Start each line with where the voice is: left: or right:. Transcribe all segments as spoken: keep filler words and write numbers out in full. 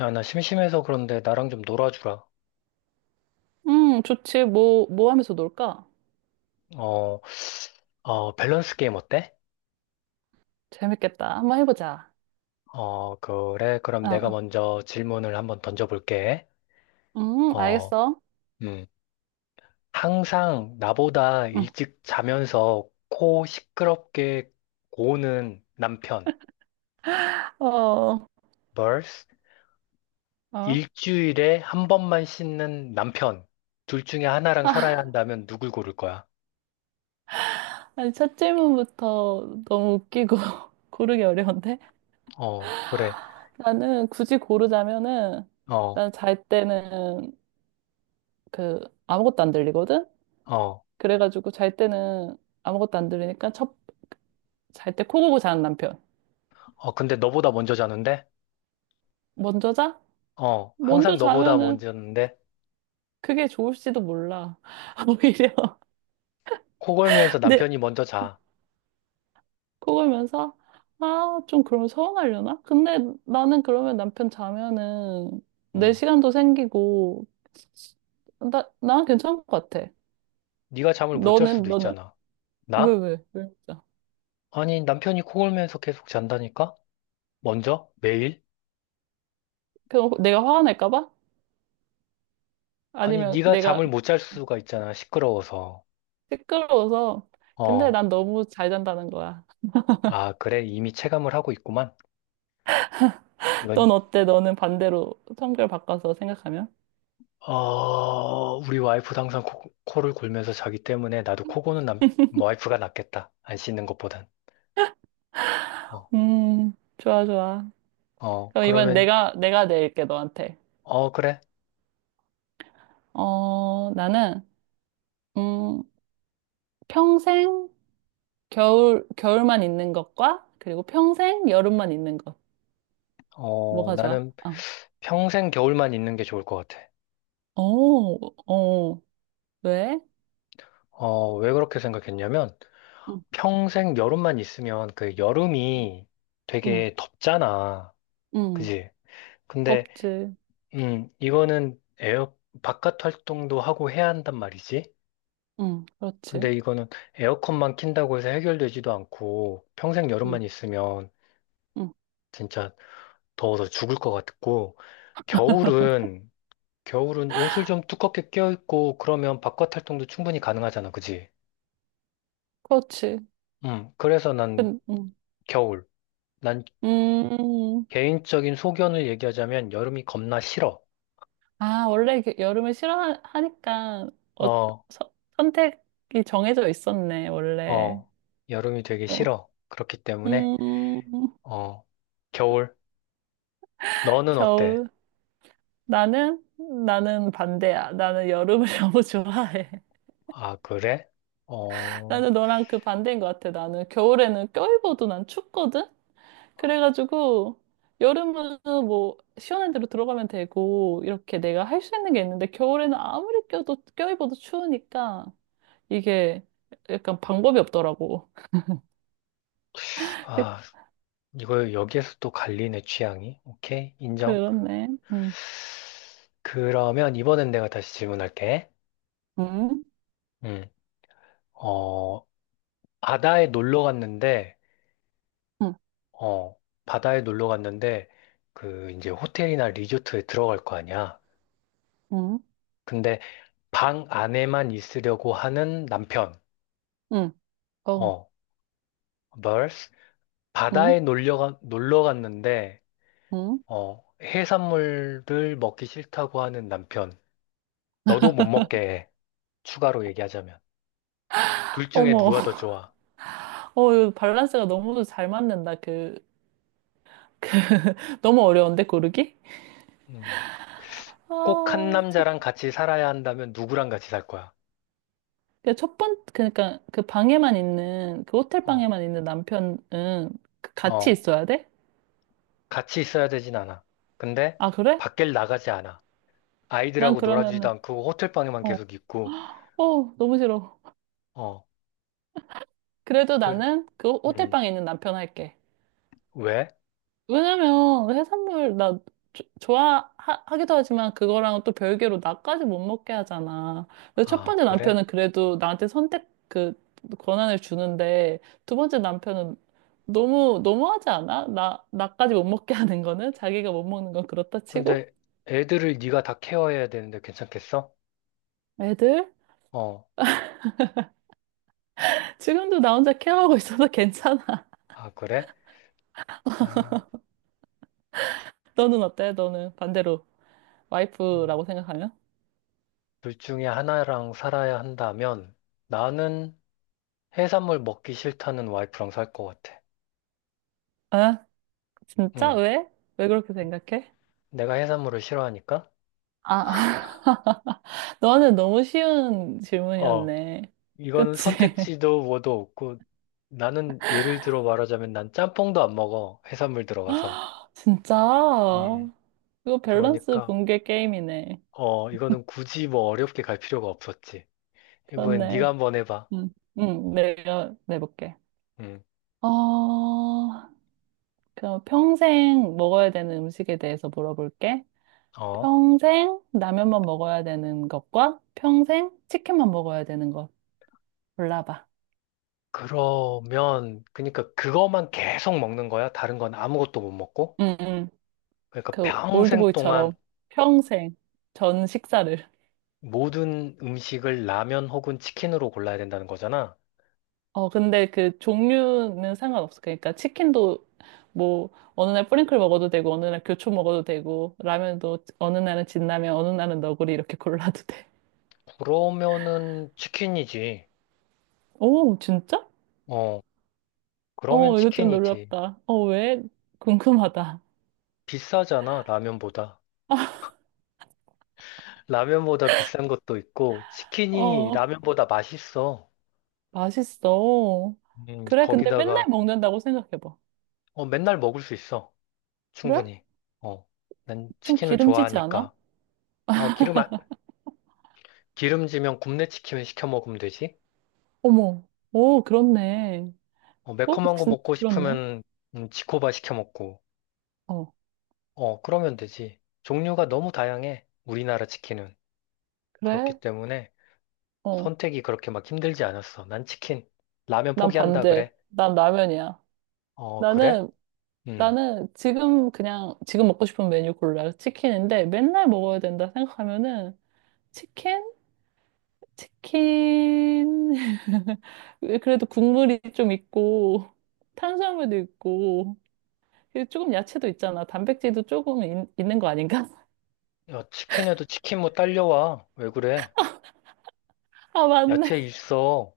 left: 야, 나 심심해서 그런데 나랑 좀 놀아주라.
right: 음, 좋지. 뭐, 뭐 하면서 놀까?
left: 어, 어, 밸런스 게임 어때?
right: 재밌겠다. 한번 해보자.
left: 어, 그래. 그럼
right: 어,
left: 내가
right: 어.
left: 먼저 질문을 한번 던져볼게.
right: 음,
left: 어,
right: 알겠어.
left: 음. 항상 나보다
right: 응.
left: 일찍 자면서 코 시끄럽게 고는 남편.
right: 어,
left: Vs
right: 어.
left: 일주일에 한 번만 씻는 남편. 둘 중에 하나랑 살아야
right: 아,
left: 한다면 누굴 고를 거야?
right: 니 첫 질문부터 너무 웃기고 고르기 어려운데?
left: 어, 그래.
right: 나는 굳이 고르자면은,
left: 어,
right: 난 잘 때는 그, 아무것도 안 들리거든?
left: 어.
right: 그래가지고 잘 때는 아무것도 안 들리니까 첫, 잘 때 코 고고 자는 남편.
left: 어, 근데 너보다 먼저 자는데?
right: 먼저 자?
left: 어,
right: 먼저
left: 항상 너보다
right: 자면은
left: 먼저였는데
right: 그게 좋을지도 몰라. 오히려.
left: 코 골면서 남편이 먼저 자.
right: 그걸면서 아, 좀 그럼 서운하려나? 근데 나는 그러면 남편 자면은 내
left: 음.
right: 시간도 생기고 나, 난 괜찮은 것 같아.
left: 네가 잠을 못 잘
right: 너는,
left: 수도
right: 너는,
left: 있잖아.
right: 왜,
left: 나?
right: 왜, 왜? 진짜?
left: 아니, 남편이 코 골면서 계속 잔다니까? 먼저? 매일?
right: 그럼 내가 화가 날까 봐?
left: 아니,
right: 아니면
left: 네가
right: 내가
left: 잠을 못 잘 수가 있잖아. 시끄러워서.
right: 시끄러워서, 근데
left: 어.
right: 난 너무 잘 잔다는 거야.
left: 아, 그래. 이미 체감을 하고 있구만. 이건
right: 넌 어때? 너는 반대로 성별 바꿔서 생각하면?
left: 어, 우리 와이프도 항상 코, 코를 골면서 자기 때문에 나도 코 고는 남 와이프가 낫겠다. 안 씻는 것보단. 어.
right: 음, 좋아, 좋아.
left: 어,
right: 그럼 이번엔
left: 그러면
right: 내가, 내가 낼게, 너한테.
left: 어, 그래.
right: 어, 나는, 음, 평생 겨울, 겨울만 있는 것과 그리고 평생 여름만 있는 것.
left: 어,
right: 뭐가 좋아?
left: 나는
right: 어.
left: 평생 겨울만 있는 게 좋을 것 같아.
right: 오 어. 왜?
left: 어, 왜 그렇게 생각했냐면,
right: 응,
left: 평생 여름만 있으면 그 여름이
right: 응,
left: 되게 덥잖아.
right: 응.
left: 그지? 근데,
right: 덥지.
left: 음, 이거는 에어, 바깥 활동도 하고 해야 한단 말이지.
right: 응,
left: 근데
right: 그렇지.
left: 이거는 에어컨만 킨다고 해서 해결되지도 않고, 평생 여름만
right: 응,
left: 있으면
right: 응.
left: 진짜 더워서 죽을 것 같고, 겨울은, 겨울은 옷을 좀 두껍게 껴입고, 그러면 바깥 활동도 충분히 가능하잖아. 그지?
right: 그렇지.
left: 음, 그래서 난
right: 근, 응.
left: 겨울. 난
right: 음.
left: 개인적인 소견을 얘기하자면 여름이 겁나 싫어.
right: 아, 원래 이렇게 여름을 싫어하니까 어,
left: 어,
right: 서- 선택이 정해져 있었네, 원래.
left: 어, 여름이 되게
right: 어.
left: 싫어. 그렇기 때문에,
right: 음.
left: 어, 겨울. 너는 어때?
right: 겨울. 나는 나는 반대야. 나는 여름을 너무 좋아해.
left: 아, 그래? 어,
right: 나는 너랑 그 반대인 것 같아. 나는 겨울에는 껴입어도 난 춥거든? 그래가지고, 여름은 뭐, 시원한 데로 들어가면 되고, 이렇게 내가 할 수 있는 게 있는데, 겨울에는 아무리 껴도, 껴입어도 추우니까, 이게 약간 방법이 없더라고. 그-
left: 아, 이거 여기에서 또 갈리네, 취향이. 오케이, 인정.
right: 그렇네. 응,
left: 그러면 이번엔 내가 다시 질문할게.
right: 응,
left: 음, 어, 바다에 놀러 갔는데,
right: 응,
left: 어, 바다에 놀러 갔는데, 그, 이제 호텔이나 리조트에 들어갈 거 아니야.
right: 응,
left: 근데 방 안에만 있으려고 하는 남편.
right: 응, 어,
left: 어, v e r s
right: 응,
left: 바다에 놀려, 가- 놀러 갔는데,
right: 응.
left: 어, 해산물을 먹기 싫다고 하는 남편. 너도 못 먹게 해. 추가로 얘기하자면. 둘 중에
right: 어머,
left: 누가 더 좋아?
right: 어, 이거 밸런스가 너무 잘 맞는다. 그, 너무 어려운데, 고르기?
left: 음, 꼭한
right: 아, 첫
left: 남자랑 같이 살아야 한다면 누구랑 같이 살 거야?
right: 그 첫 번, 그러니까 그 방에만 있는, 그 호텔
left: 어,
right: 방에만 있는 남편은 그 같이
left: 어,
right: 있어야 돼?
left: 같이 있어야 되진 않아. 근데
right: 아, 그래?
left: 밖을 나가지 않아.
right: 난
left: 아이들하고 놀아주지도
right: 그러면은,
left: 않고 호텔방에만
right: 어,
left: 계속 있고,
right: 어, 너무 싫어.
left: 어,
right: 그래도
left: 그,
right: 나는 그 호- 호텔
left: 음,
right: 방에 있는 남편 할게.
left: 왜?
right: 왜냐면 해산물 나 조- 좋아하기도 하지만 그거랑 또 별개로 나까지 못 먹게 하잖아. 그래서 첫
left: 아,
right: 번째
left: 그래?
right: 남편은 그래도 나한테 선택 그 권한을 주는데 두 번째 남편은 너무 너무하지 않아? 나 나까지 못 먹게 하는 거는 자기가 못 먹는 건 그렇다 치고
left: 근데 애들을 네가 다 케어해야 되는데 괜찮겠어?
right: 애들
left: 어,
right: 지금도 나 혼자 케어하고 있어서 괜찮아.
left: 아, 그래? 아,
right: 너는 어때? 너는 반대로
left: 음.
right: 와이프라고 생각하면?
left: 둘 중에 하나랑 살아야 한다면 나는 해산물 먹기 싫다는 와이프랑 살 것 같아.
right: 아 진짜
left: 응,
right: 왜? 왜 그렇게 생각해?
left: 내가 해산물을 싫어하니까?
right: 아, 너는 너무 쉬운
left: 어,
right: 질문이었네.
left: 이거는
right: 그치?
left: 선택지도 뭐도 없고 나는 예를 들어 말하자면 난 짬뽕도 안 먹어. 해산물 들어가서.
right: 진짜?
left: 음.
right: 이거 밸런스
left: 그러니까
right: 붕괴 게임이네.
left: 어, 이거는 굳이 뭐 어렵게 갈 필요가 없었지. 이번엔 네가
right: 그렇네.
left: 한번 해봐.
right: 응, 응, 내가 내볼게.
left: 응,
right: 어, 그럼 평생 먹어야 되는 음식에 대해서 물어볼게.
left: 어.
right: 평생 라면만 먹어야 되는 것과 평생 치킨만 먹어야 되는 것 골라봐.
left: 그러면, 그러니까 그것만 계속 먹는 거야? 다른 건 아무것도 못 먹고?
right: 응, 응.
left: 그러니까
right: 그
left: 평생 동안
right: 올드보이처럼 평생 전 식사를.
left: 모든 음식을 라면 혹은 치킨으로 골라야 된다는 거잖아.
right: 어, 근데 그 종류는 상관없어. 그러니까 치킨도 뭐 어느 날 뿌링클 먹어도 되고 어느 날 교촌 먹어도 되고 라면도 어느 날은 진라면 어느 날은 너구리 이렇게 골라도 돼.
left: 그러면은 치킨이지.
right: 오, 진짜?
left: 어, 그러면
right: 어, 이거 좀
left: 치킨이지.
right: 놀랍다. 어, 왜? 궁금하다.
left: 비싸잖아, 라면보다. 라면보다 비싼 것도 있고, 치킨이
right: 어,
left: 라면보다 맛있어.
right: 맛있어.
left: 음,
right: 그래, 근데
left: 거기다가,
right: 맨날 먹는다고 생각해봐.
left: 어, 맨날 먹을 수 있어.
right: 그래?
left: 충분히. 어, 난
right: 좀
left: 치킨을
right: 기름지지 않아?
left: 좋아하니까. 어, 기름, 안- 기름지면 굽네 치킨 시켜 먹으면 되지.
right: 어머, 오, 그렇네.
left: 어,
right: 어,
left: 매콤한 거
right: 진
left: 먹고
right: 그렇네.
left: 싶으면 음, 지코바 시켜 먹고.
right: 어,
left: 어, 그러면 되지. 종류가 너무 다양해. 우리나라 치킨은. 그렇기
right: 그래?
left: 때문에
right: 어,
left: 선택이 그렇게 막 힘들지 않았어. 난 치킨. 라면
right: 난
left: 포기한다
right: 반대.
left: 그래.
right: 난 라면이야.
left: 어, 그래?
right: 나는
left: 응
right: 나는 지금 그냥 지금 먹고 싶은 메뉴 골라. 치킨인데 맨날 먹어야 된다 생각하면은 치킨? 치킨. 그래도 국물이 좀 있고 탄수화물도 있고 그리고 조금 야채도 있잖아. 단백질도 조금 있, 있는 거 아닌가?
left: 야, 치킨에도 치킨 뭐 딸려와. 왜 그래?
right: 아,
left: 야채
right: 맞네.
left: 있어.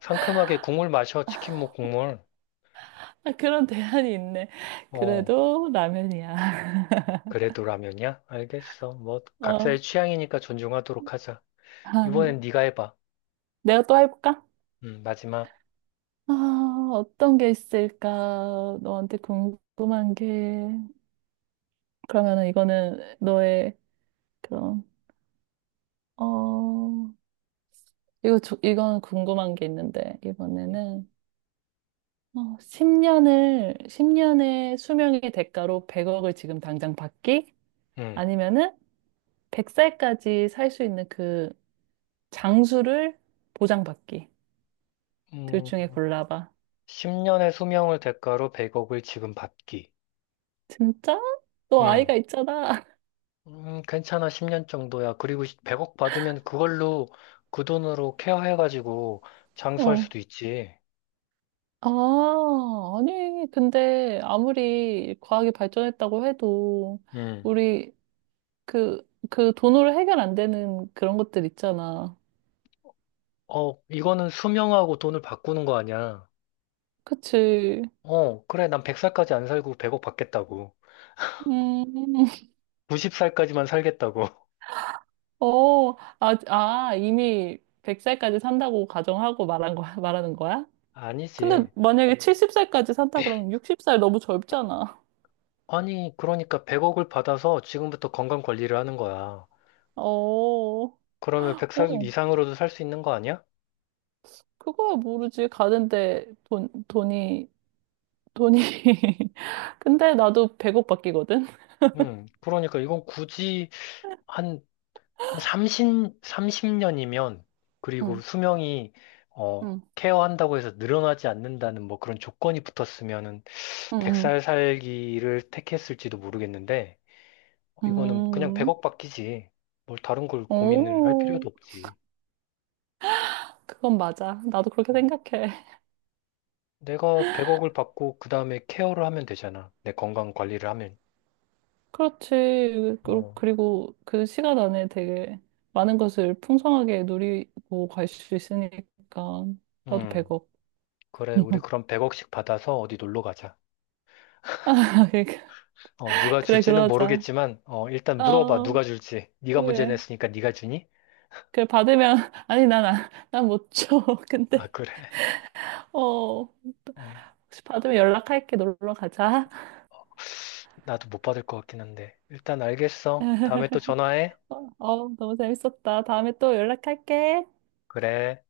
left: 상큼하게 국물 마셔. 치킨 뭐 국물.
right: 아, 그런 대안이 있네.
left: 어,
right: 그래도 라면이야.
left: 그래도 라면이야? 알겠어. 뭐 각자의
right: 어.
left: 취향이니까 존중하도록 하자.
right: 아,
left: 이번엔 네가 해봐.
right: 내가 또 해볼까?
left: 음, 마지막.
right: 아, 어떤 게 있을까? 너한테 궁금한 게. 그러면은 이거는 너의 그런 어 이거 조- 이건 궁금한 게 있는데 이번에는 어 십 년을 십 년의 수명의 대가로 백억을 지금 당장 받기
left: 음,
right: 아니면은 백 살까지 살 수 있는 그 장수를 보장받기 둘
left: 음,
right: 중에 골라봐.
left: 십 10년의 수명을 대가로 백억을 지금 받기.
right: 진짜? 너
left: 음,
right: 아이가 있잖아.
left: 음, 괜찮아, 십 년 정도야. 그리고 백억 받으면 그걸로 그 돈으로 케어해가지고 장수할
right: 어.
left: 수도 있지.
right: 아, 아니, 근데 아무리 과학이 발전했다고 해도
left: 음,
right: 우리 그, 그 돈으로 해결 안 되는 그런 것들 있잖아.
left: 어, 이거는 수명하고 돈을 바꾸는 거 아니야.
right: 그치.
left: 어, 그래, 난 백 살까지 안 살고 백억 받겠다고.
right: 음,
left: 구십 살까지만 살겠다고.
right: 어, 아, 아, 이미 백 살까지 산다고 가정하고 말한 거야, 말하는 거야? 근데
left: 아니지.
right: 만약에 칠십 살까지 산다 그러면 육십 살 너무 젊잖아.
left: 아니, 그러니까 백억을 받아서 지금부터 건강 관리를 하는 거야.
right: 어, 어,
left: 그러면 백 살 이상으로도 살 수 있는 거 아니야?
right: 그거야 모르지. 가는데 돈, 돈이, 돈이. 근데 나도 백억 바뀌거든?
left: 음, 그러니까 이건 굳이 한, 한 30, 삼십 년이면 그리고
right: 응,
left: 수명이, 어,
right: 응,
left: 케어한다고 해서 늘어나지 않는다는 뭐 그런 조건이 붙었으면은
right: 응,
left: 백 살 살기를 택했을지도 모르겠는데,
right: 응.
left: 이거는 그냥
right: 음,
left: 백억 받기지. 뭘 다른 걸 고민을 할
right: 오,
left: 필요도 없지.
right: 그건 맞아. 나도 그렇게 생각해.
left: 내가 백억을 받고 그 다음에 케어를 하면 되잖아. 내 건강 관리를 하면.
right: 그렇지. 그-
left: 어,
right: 그리고 그 시간 안에 되게 많은 것을 풍성하게 누리고 갈 수 있으니까 나도
left: 음,
right: 배고.
left: 그래. 우리 그럼 백억씩 받아서 어디 놀러 가자. 어, 누가
right: 그래,
left: 줄지는
right: 그러자.
left: 모르겠지만, 어, 일단 물어봐.
right: 어,
left: 누가 줄지. 네가 문제
right: 그래.
left: 냈으니까 네가 주니?
right: 그래, 받으면, 아니, 난, 안- 난못 줘.
left: 아,
right: 근데,
left: 그래.
right: 어,
left: 어,
right: 혹시 받으면 연락할게. 놀러 가자.
left: 나도 못 받을 것 같긴 한데. 일단 알겠어. 다음에 또 전화해.
right: 어, 어, 너무 재밌었다. 다음에 또 연락할게.
left: 그래.